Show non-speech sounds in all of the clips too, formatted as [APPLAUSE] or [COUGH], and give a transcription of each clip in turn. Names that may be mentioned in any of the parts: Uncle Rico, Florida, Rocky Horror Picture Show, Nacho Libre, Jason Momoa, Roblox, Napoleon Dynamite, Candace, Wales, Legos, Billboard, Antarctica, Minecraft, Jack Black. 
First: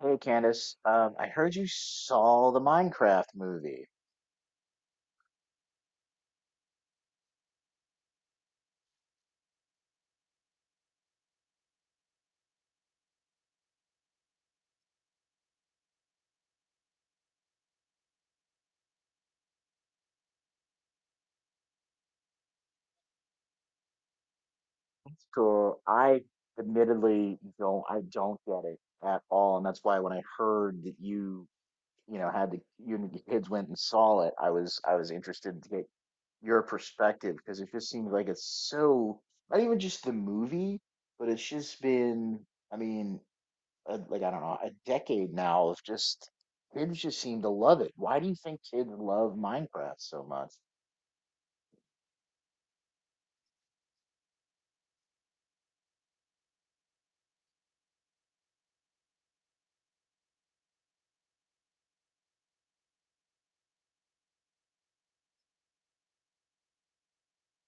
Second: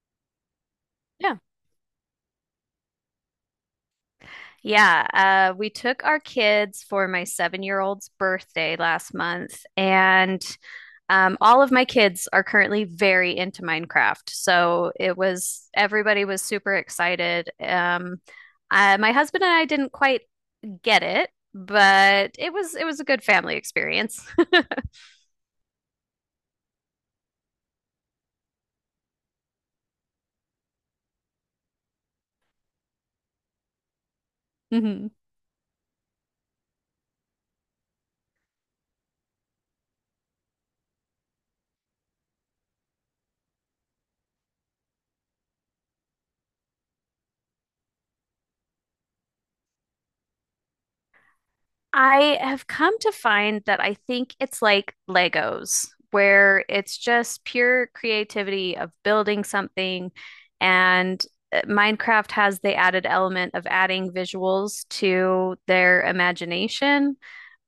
Hey Candace, I Yeah. heard you saw the Minecraft movie. Yeah. We took our kids for my 7 year old's birthday last month, and all of my kids are currently very into Minecraft. So everybody was super excited. My husband and I didn't quite get it, but it was a good family experience. [LAUGHS] Cool. I admittedly don't, I don't get it at all, and that's why when I heard that you know, had the you and your kids went and saw it, I was Mhm. interested to get your perspective because it just seems like it's so not even just the movie, but it's just been, I mean, a, like I don't know, a decade now of just kids just seem to love it. Why do you think kids love Minecraft so much? I have come to find that I think it's like Legos, where it's just pure creativity of building something. And Minecraft has the added element of adding visuals to their imagination.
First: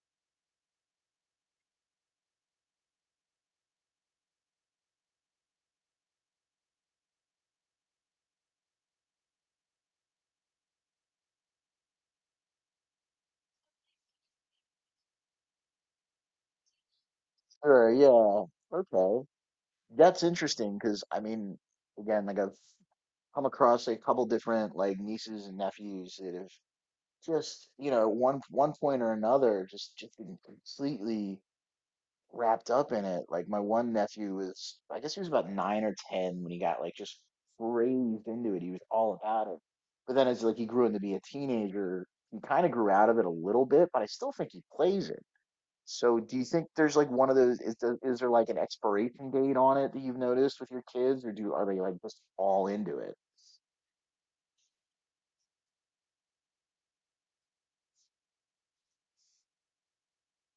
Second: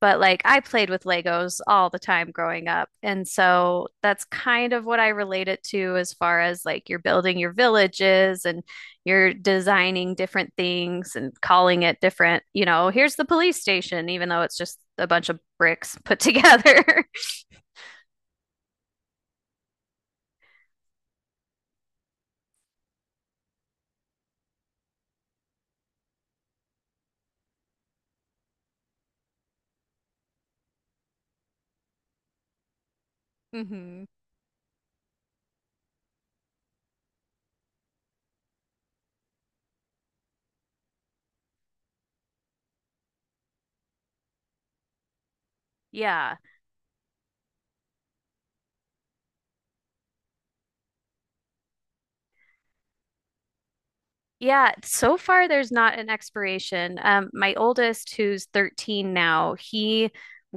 But like I played with Legos all the time growing up. And so that's kind of what I relate it to as far as like you're building your villages and you're designing different things and calling it different, you know, here's the police station, even though it's just a bunch of bricks put together. Sure, yeah. Okay. That's interesting because like I've come across a couple different like nieces and nephews that have just, you know, 1 1 point or another just been completely wrapped up in it. Like [LAUGHS] my one Hmm. nephew was, I guess he was about nine or ten when he got like just raised into it. He was all about it. But then as like he grew into be a teenager, he kind of grew out of it a little bit, but I still think he plays it. So do Yeah. you think there's like one of those is is there like an expiration date on it that you've noticed with your kids or do are they like just all into it? Yeah, so far there's not an expiration. My oldest, who's 13 now, he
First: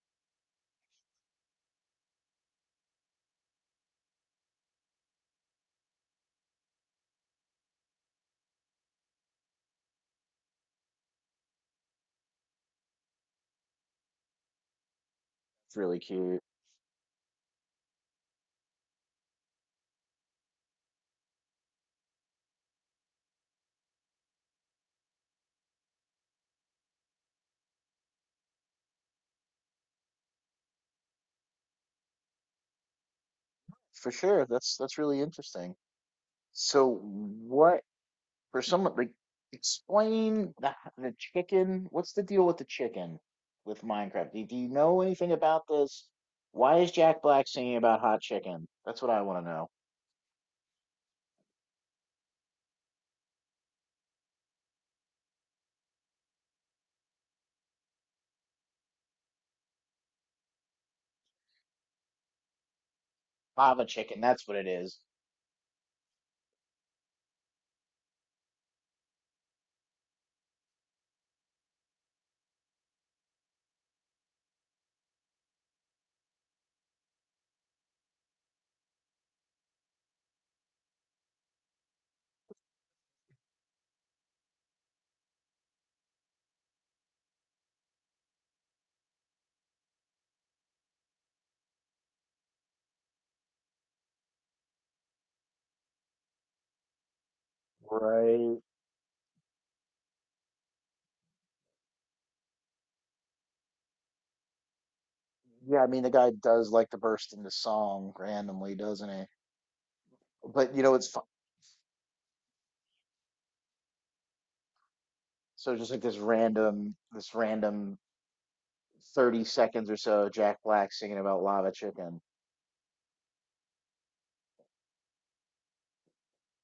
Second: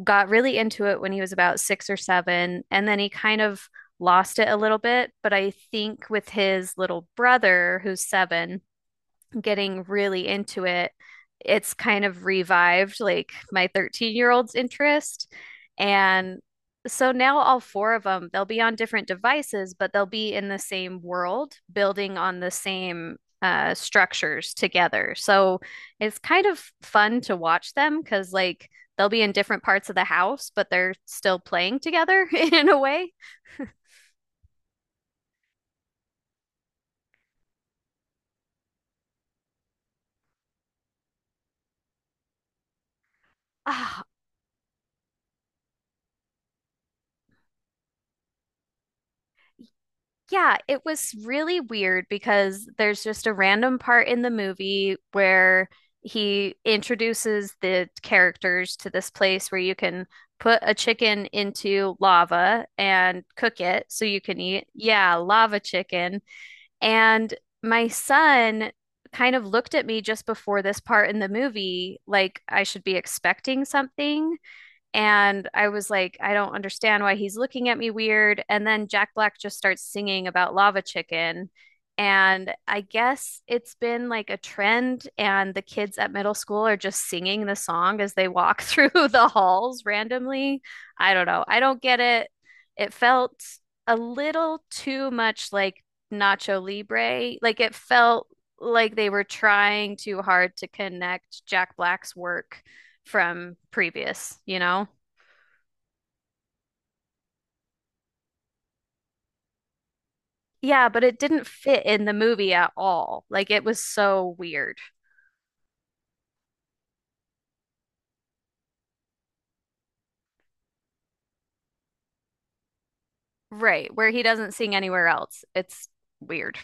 got really into it when he was about six or seven, and then he kind of lost it a little bit. But I think with his little brother, who's seven, getting really into it, it's kind of revived like my 13-year old's interest. It's really And cute. so now all four of them, they'll be on different devices, but they'll be in the same world, building on the same structures together. So it's kind of fun to watch them because, like, they'll be in different parts of the house, but they're still playing together [LAUGHS] in a way. For sure. That's really interesting. So what for someone like explain the chicken, what's the deal with the chicken with Oh. Minecraft? Do you know anything about this? Why is Jack Black singing about hot chicken? That's what I want to know. Yeah, it was really weird because there's just a random part in the movie where he introduces the characters to this place where you can put a chicken into lava and cook Lava it so chicken, you can that's what it eat. is. Yeah, lava chicken. And my son kind of looked at me just before this part in the movie like I should be expecting something. And I was like, I don't understand why he's looking at me weird. And then Jack Black just starts singing about lava chicken. And I guess it's been like a trend, and the kids at middle school are just singing the song as they walk through [LAUGHS] the halls randomly. I don't know. I don't get it. It felt a little too much like Nacho Libre. Like it felt Right. like they were trying too hard to connect Jack Black's work from previous, you know? Yeah, I mean the guy does like to burst into song randomly, doesn't he? But you Yeah, know but it's it fun. didn't fit in the movie at all. Like it was so weird. So just like this random 30 seconds or so, of Jack Black singing about lava chicken. Right, where he doesn't sing anywhere else. It's weird.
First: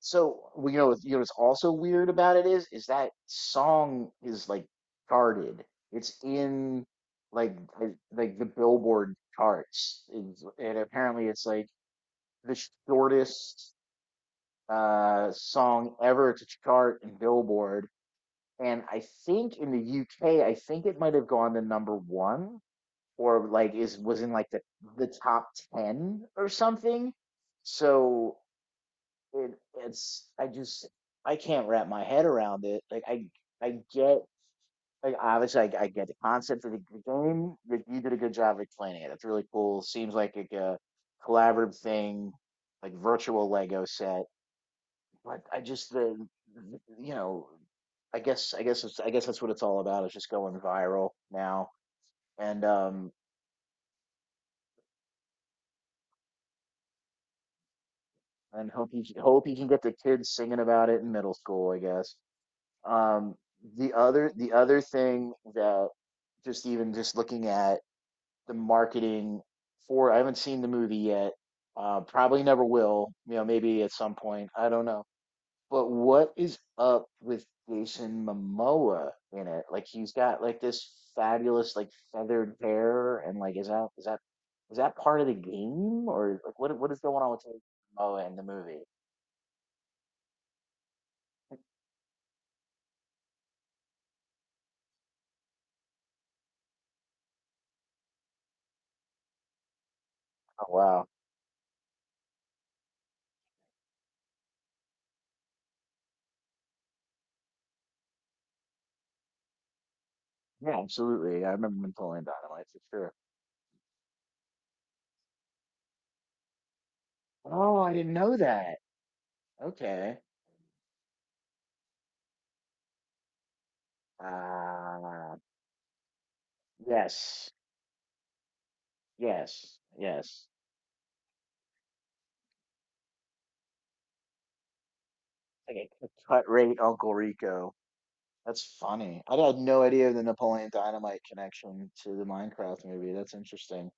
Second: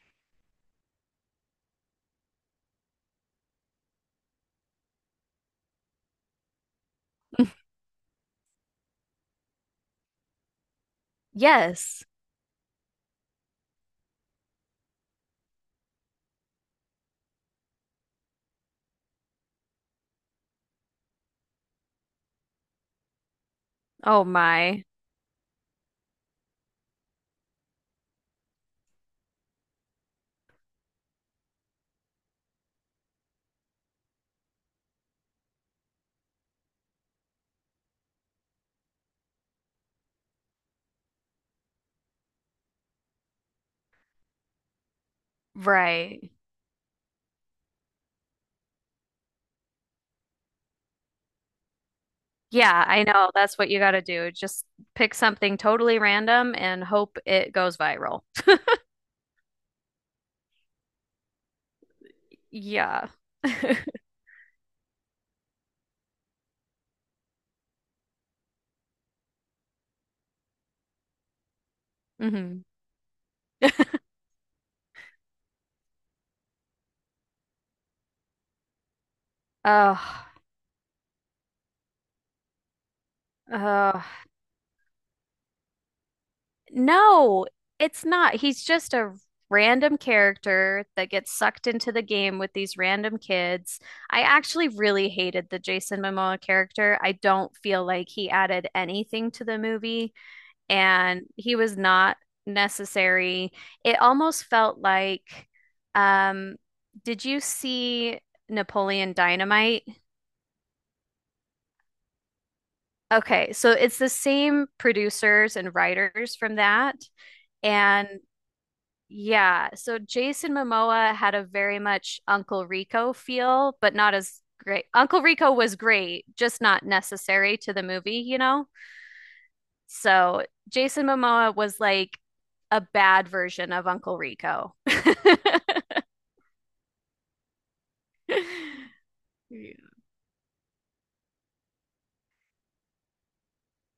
So well, you know, you know what's also weird about it is that song is like charted. It's in like the Billboard charts. And apparently it's like Yes. the shortest song ever to chart in Billboard, and I think in the UK, I think it might have gone to number one or like is was Oh in like my. the top ten or something. So it it's I just I can't wrap my head around it. Like I get like obviously I get the concept of the game. But you did a good job of explaining it. It's really cool. Seems like a collaborative thing, like virtual Lego set. But I just the Right. you know I guess it's that's what it's all about. It's just going viral now, and Yeah, I um know. That's what you got to do. Just pick something totally random and hope it goes viral. and hope you can get the kids singing about it in middle school. I guess. Yeah. Um, the [LAUGHS] other thing that just even just looking at the marketing for I haven't seen the movie yet. Probably Hmm. never will. You know, maybe at some point. I don't know. But what is up with Jason Momoa in it? Like Oh, he's got like this fabulous like feathered hair and like oh. [LAUGHS] Is that part of the game or like what is going on with No, Jason it's Momoa not. in the He's movie? just a random character that gets sucked into the game with these random kids. I actually really hated the Jason Momoa character. I don't feel like he added anything to the movie, Oh wow. and he was not necessary. It almost felt like, um, did you see Napoleon Dynamite? Yeah, absolutely. I remember him pulling dynamite for sure. Okay, so it's the same producers and writers from that. Oh, I And didn't know that. yeah, so Okay. Jason Momoa had a very much Uncle Rico feel, but not as great. Uncle Uh, Rico was great, just not yes. necessary to the movie, you know? Yes. So Yes. Jason Momoa was like a bad version of Uncle Rico. [LAUGHS] Like a cut rate Uncle Rico. That's funny. I had no Yeah. idea the Napoleon Dynamite connection to the Minecraft movie. That's interesting.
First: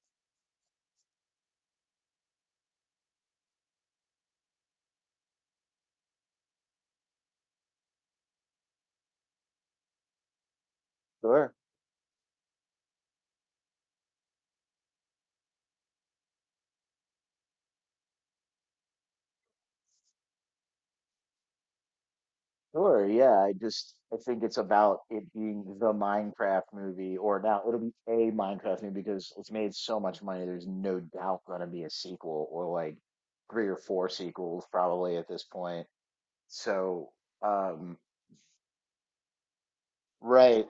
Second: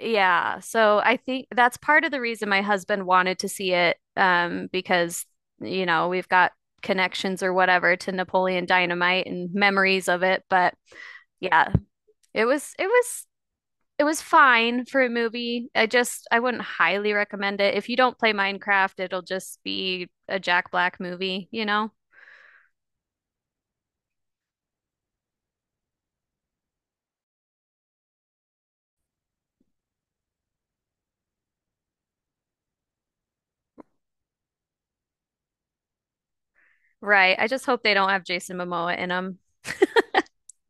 Yeah, so I think that's part of the reason my husband wanted to see it, because, you know, we've got connections or whatever to Napoleon Dynamite and memories of it, but. Sure. Yeah, It was it was it was fine for a movie. I just I wouldn't highly recommend it. If you don't play Minecraft, it'll just be a Jack Black movie, you know? Sure. Yeah. I think it's about it being the Minecraft movie, or now it'll be a Minecraft movie because it's made so much money. There's no doubt going to be a sequel or like three or four sequels probably at this point. So, Right. I just hope they um, don't have Jason Momoa in them right.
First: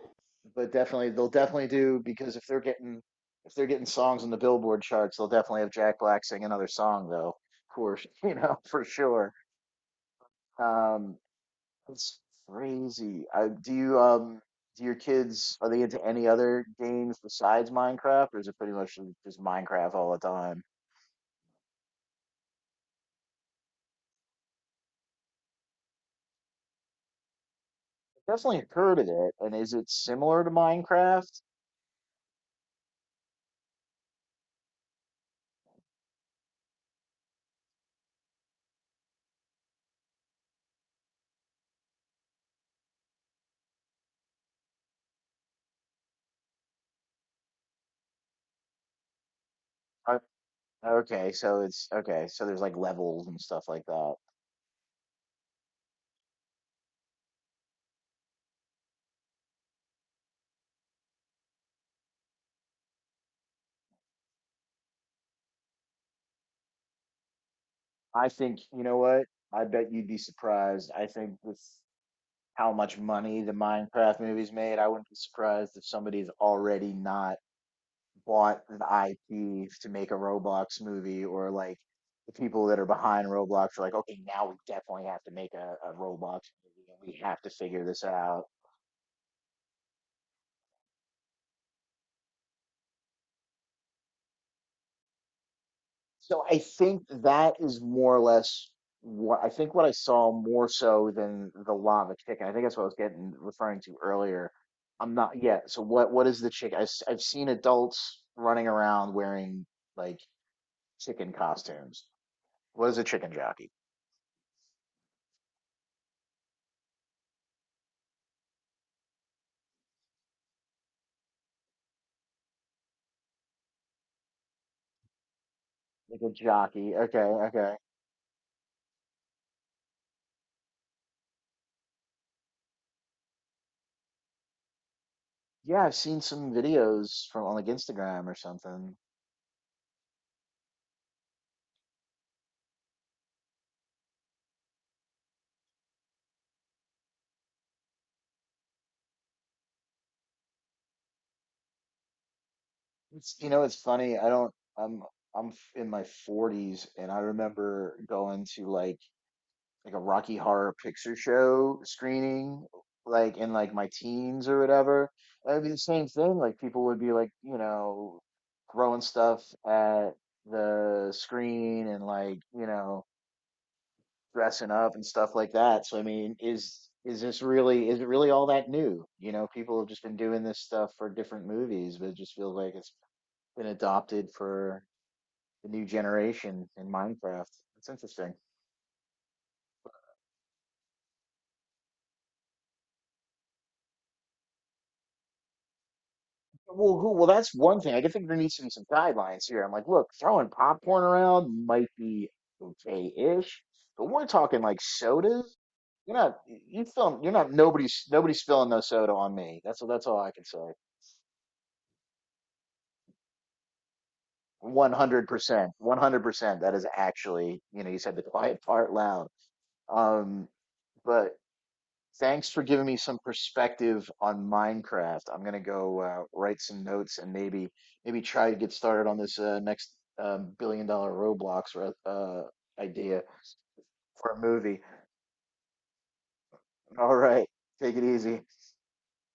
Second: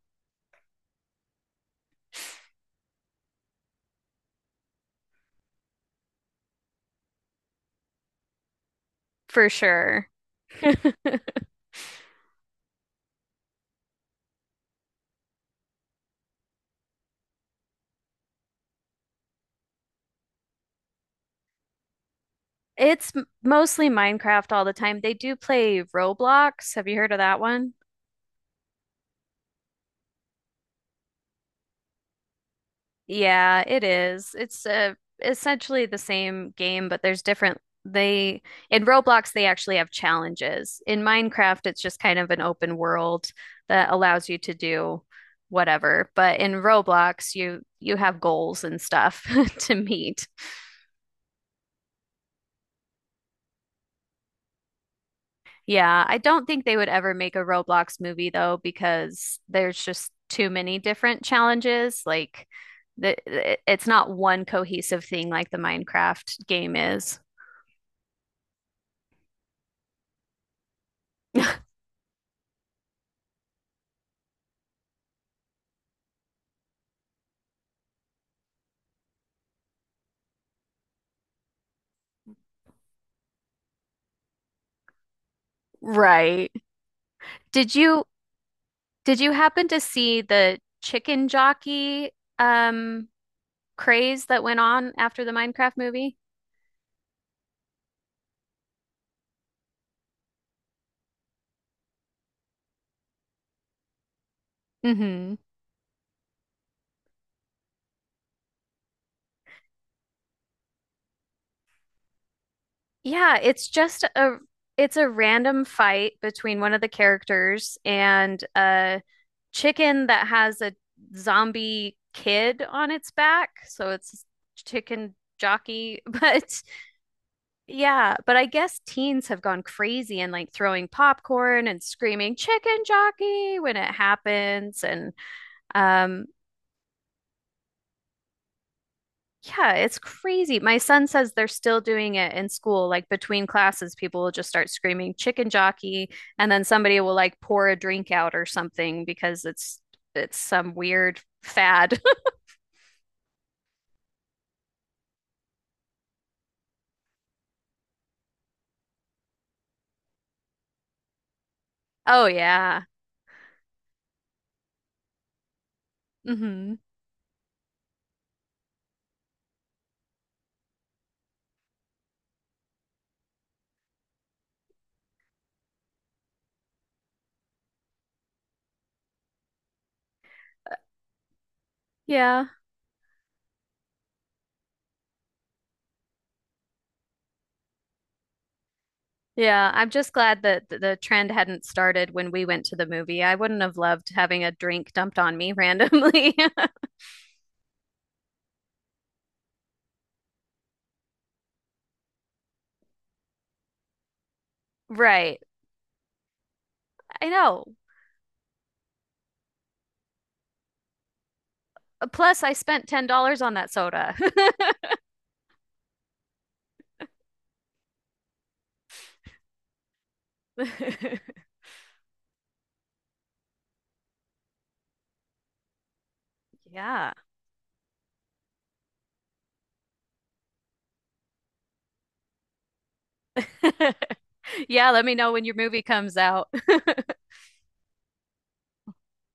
But definitely they'll definitely do because if they're getting songs in the Billboard charts, they'll definitely have Jack Black sing another song though, for [LAUGHS] for sure. for sure. Um it's crazy. Do you do your kids are they into any other games besides Minecraft or is it pretty much just Minecraft all the time? It's mostly Minecraft all the time. They do play Roblox. Have you heard of that one? Definitely heard of it. And is it similar to Minecraft? Yeah, it is. It's essentially the same game, but there's different. They in Roblox they actually have challenges. In Minecraft, it's just kind of an open world that allows you to do whatever. But in Roblox, you have goals and stuff [LAUGHS] to I, meet. okay, so it's Okay, so there's like levels and stuff like that. Yeah, I don't think they would ever make a Roblox movie though, because there's just too many different challenges. Like the, it's not one cohesive thing like the Minecraft game is. I think, you know what? I bet you'd be surprised. I think with [LAUGHS] how much money the Minecraft movies made, I wouldn't be surprised if somebody's already not bought the IP to make a Roblox movie or like the people that are behind Roblox are like, okay, now we definitely have to make a Roblox Right. movie and we have to Did figure this you out. did you happen to see the chicken jockey um craze that went on after the Minecraft movie? So I think that is more or less what I saw more so than the lava chicken. I think that's what I was getting referring to earlier. I'm Mm-hmm. not yeah. So what is the chicken? I've seen adults running around wearing like chicken costumes. What is a chicken Yeah, it's jockey? just a it's a random fight between one of the characters and a chicken that has a zombie kid on its back. So it's chicken jockey, [LAUGHS] Like a but jockey. Okay, okay. yeah, but I guess teens have gone crazy and like throwing popcorn and screaming chicken jockey when it happens. And Yeah, I've seen um, some videos from on like Instagram or something. yeah, it's crazy. My son says they're still doing it in school. Like between classes, people will just start screaming chicken jockey, and then somebody will like pour a drink out or something because it's some weird fad. [LAUGHS] It's you know it's funny. I don't. I'm in my 40s and I remember going to like a Rocky Horror Picture Show Oh screening, yeah. like in like my teens or whatever. It would be the same thing. Like Hmm. people would be like, you know, throwing stuff at the screen and like, you know, dressing up and stuff like that. So I mean, is this really is it really all that new? You know, people have just been doing this stuff for different movies, but it just Yeah. feels like it's been adopted for the new generation in Minecraft. It's interesting. Yeah, I'm just glad that the trend hadn't started when we went to the movie. I wouldn't have loved having a drink dumped on me randomly. [LAUGHS] Well, that's one thing. I can think there needs to be some guidelines here. I'm like, look, throwing popcorn around might be okay-ish, but we're talking like Right. sodas. You're not, I you're not, know. Nobody's spilling no soda on me. That's all I can say. Plus, I spent $10 on that soda. 100%, 100%. That is actually, you know, you said the [LAUGHS] quiet part loud. Um, but [LAUGHS] [LAUGHS] Thanks for giving me some perspective on Minecraft. I'm gonna go write some Yeah. notes [LAUGHS] and maybe maybe try to get started on this next billion-dollar Roblox idea for a movie. Yeah, let me know when your movie comes out. [LAUGHS] All right, take it easy.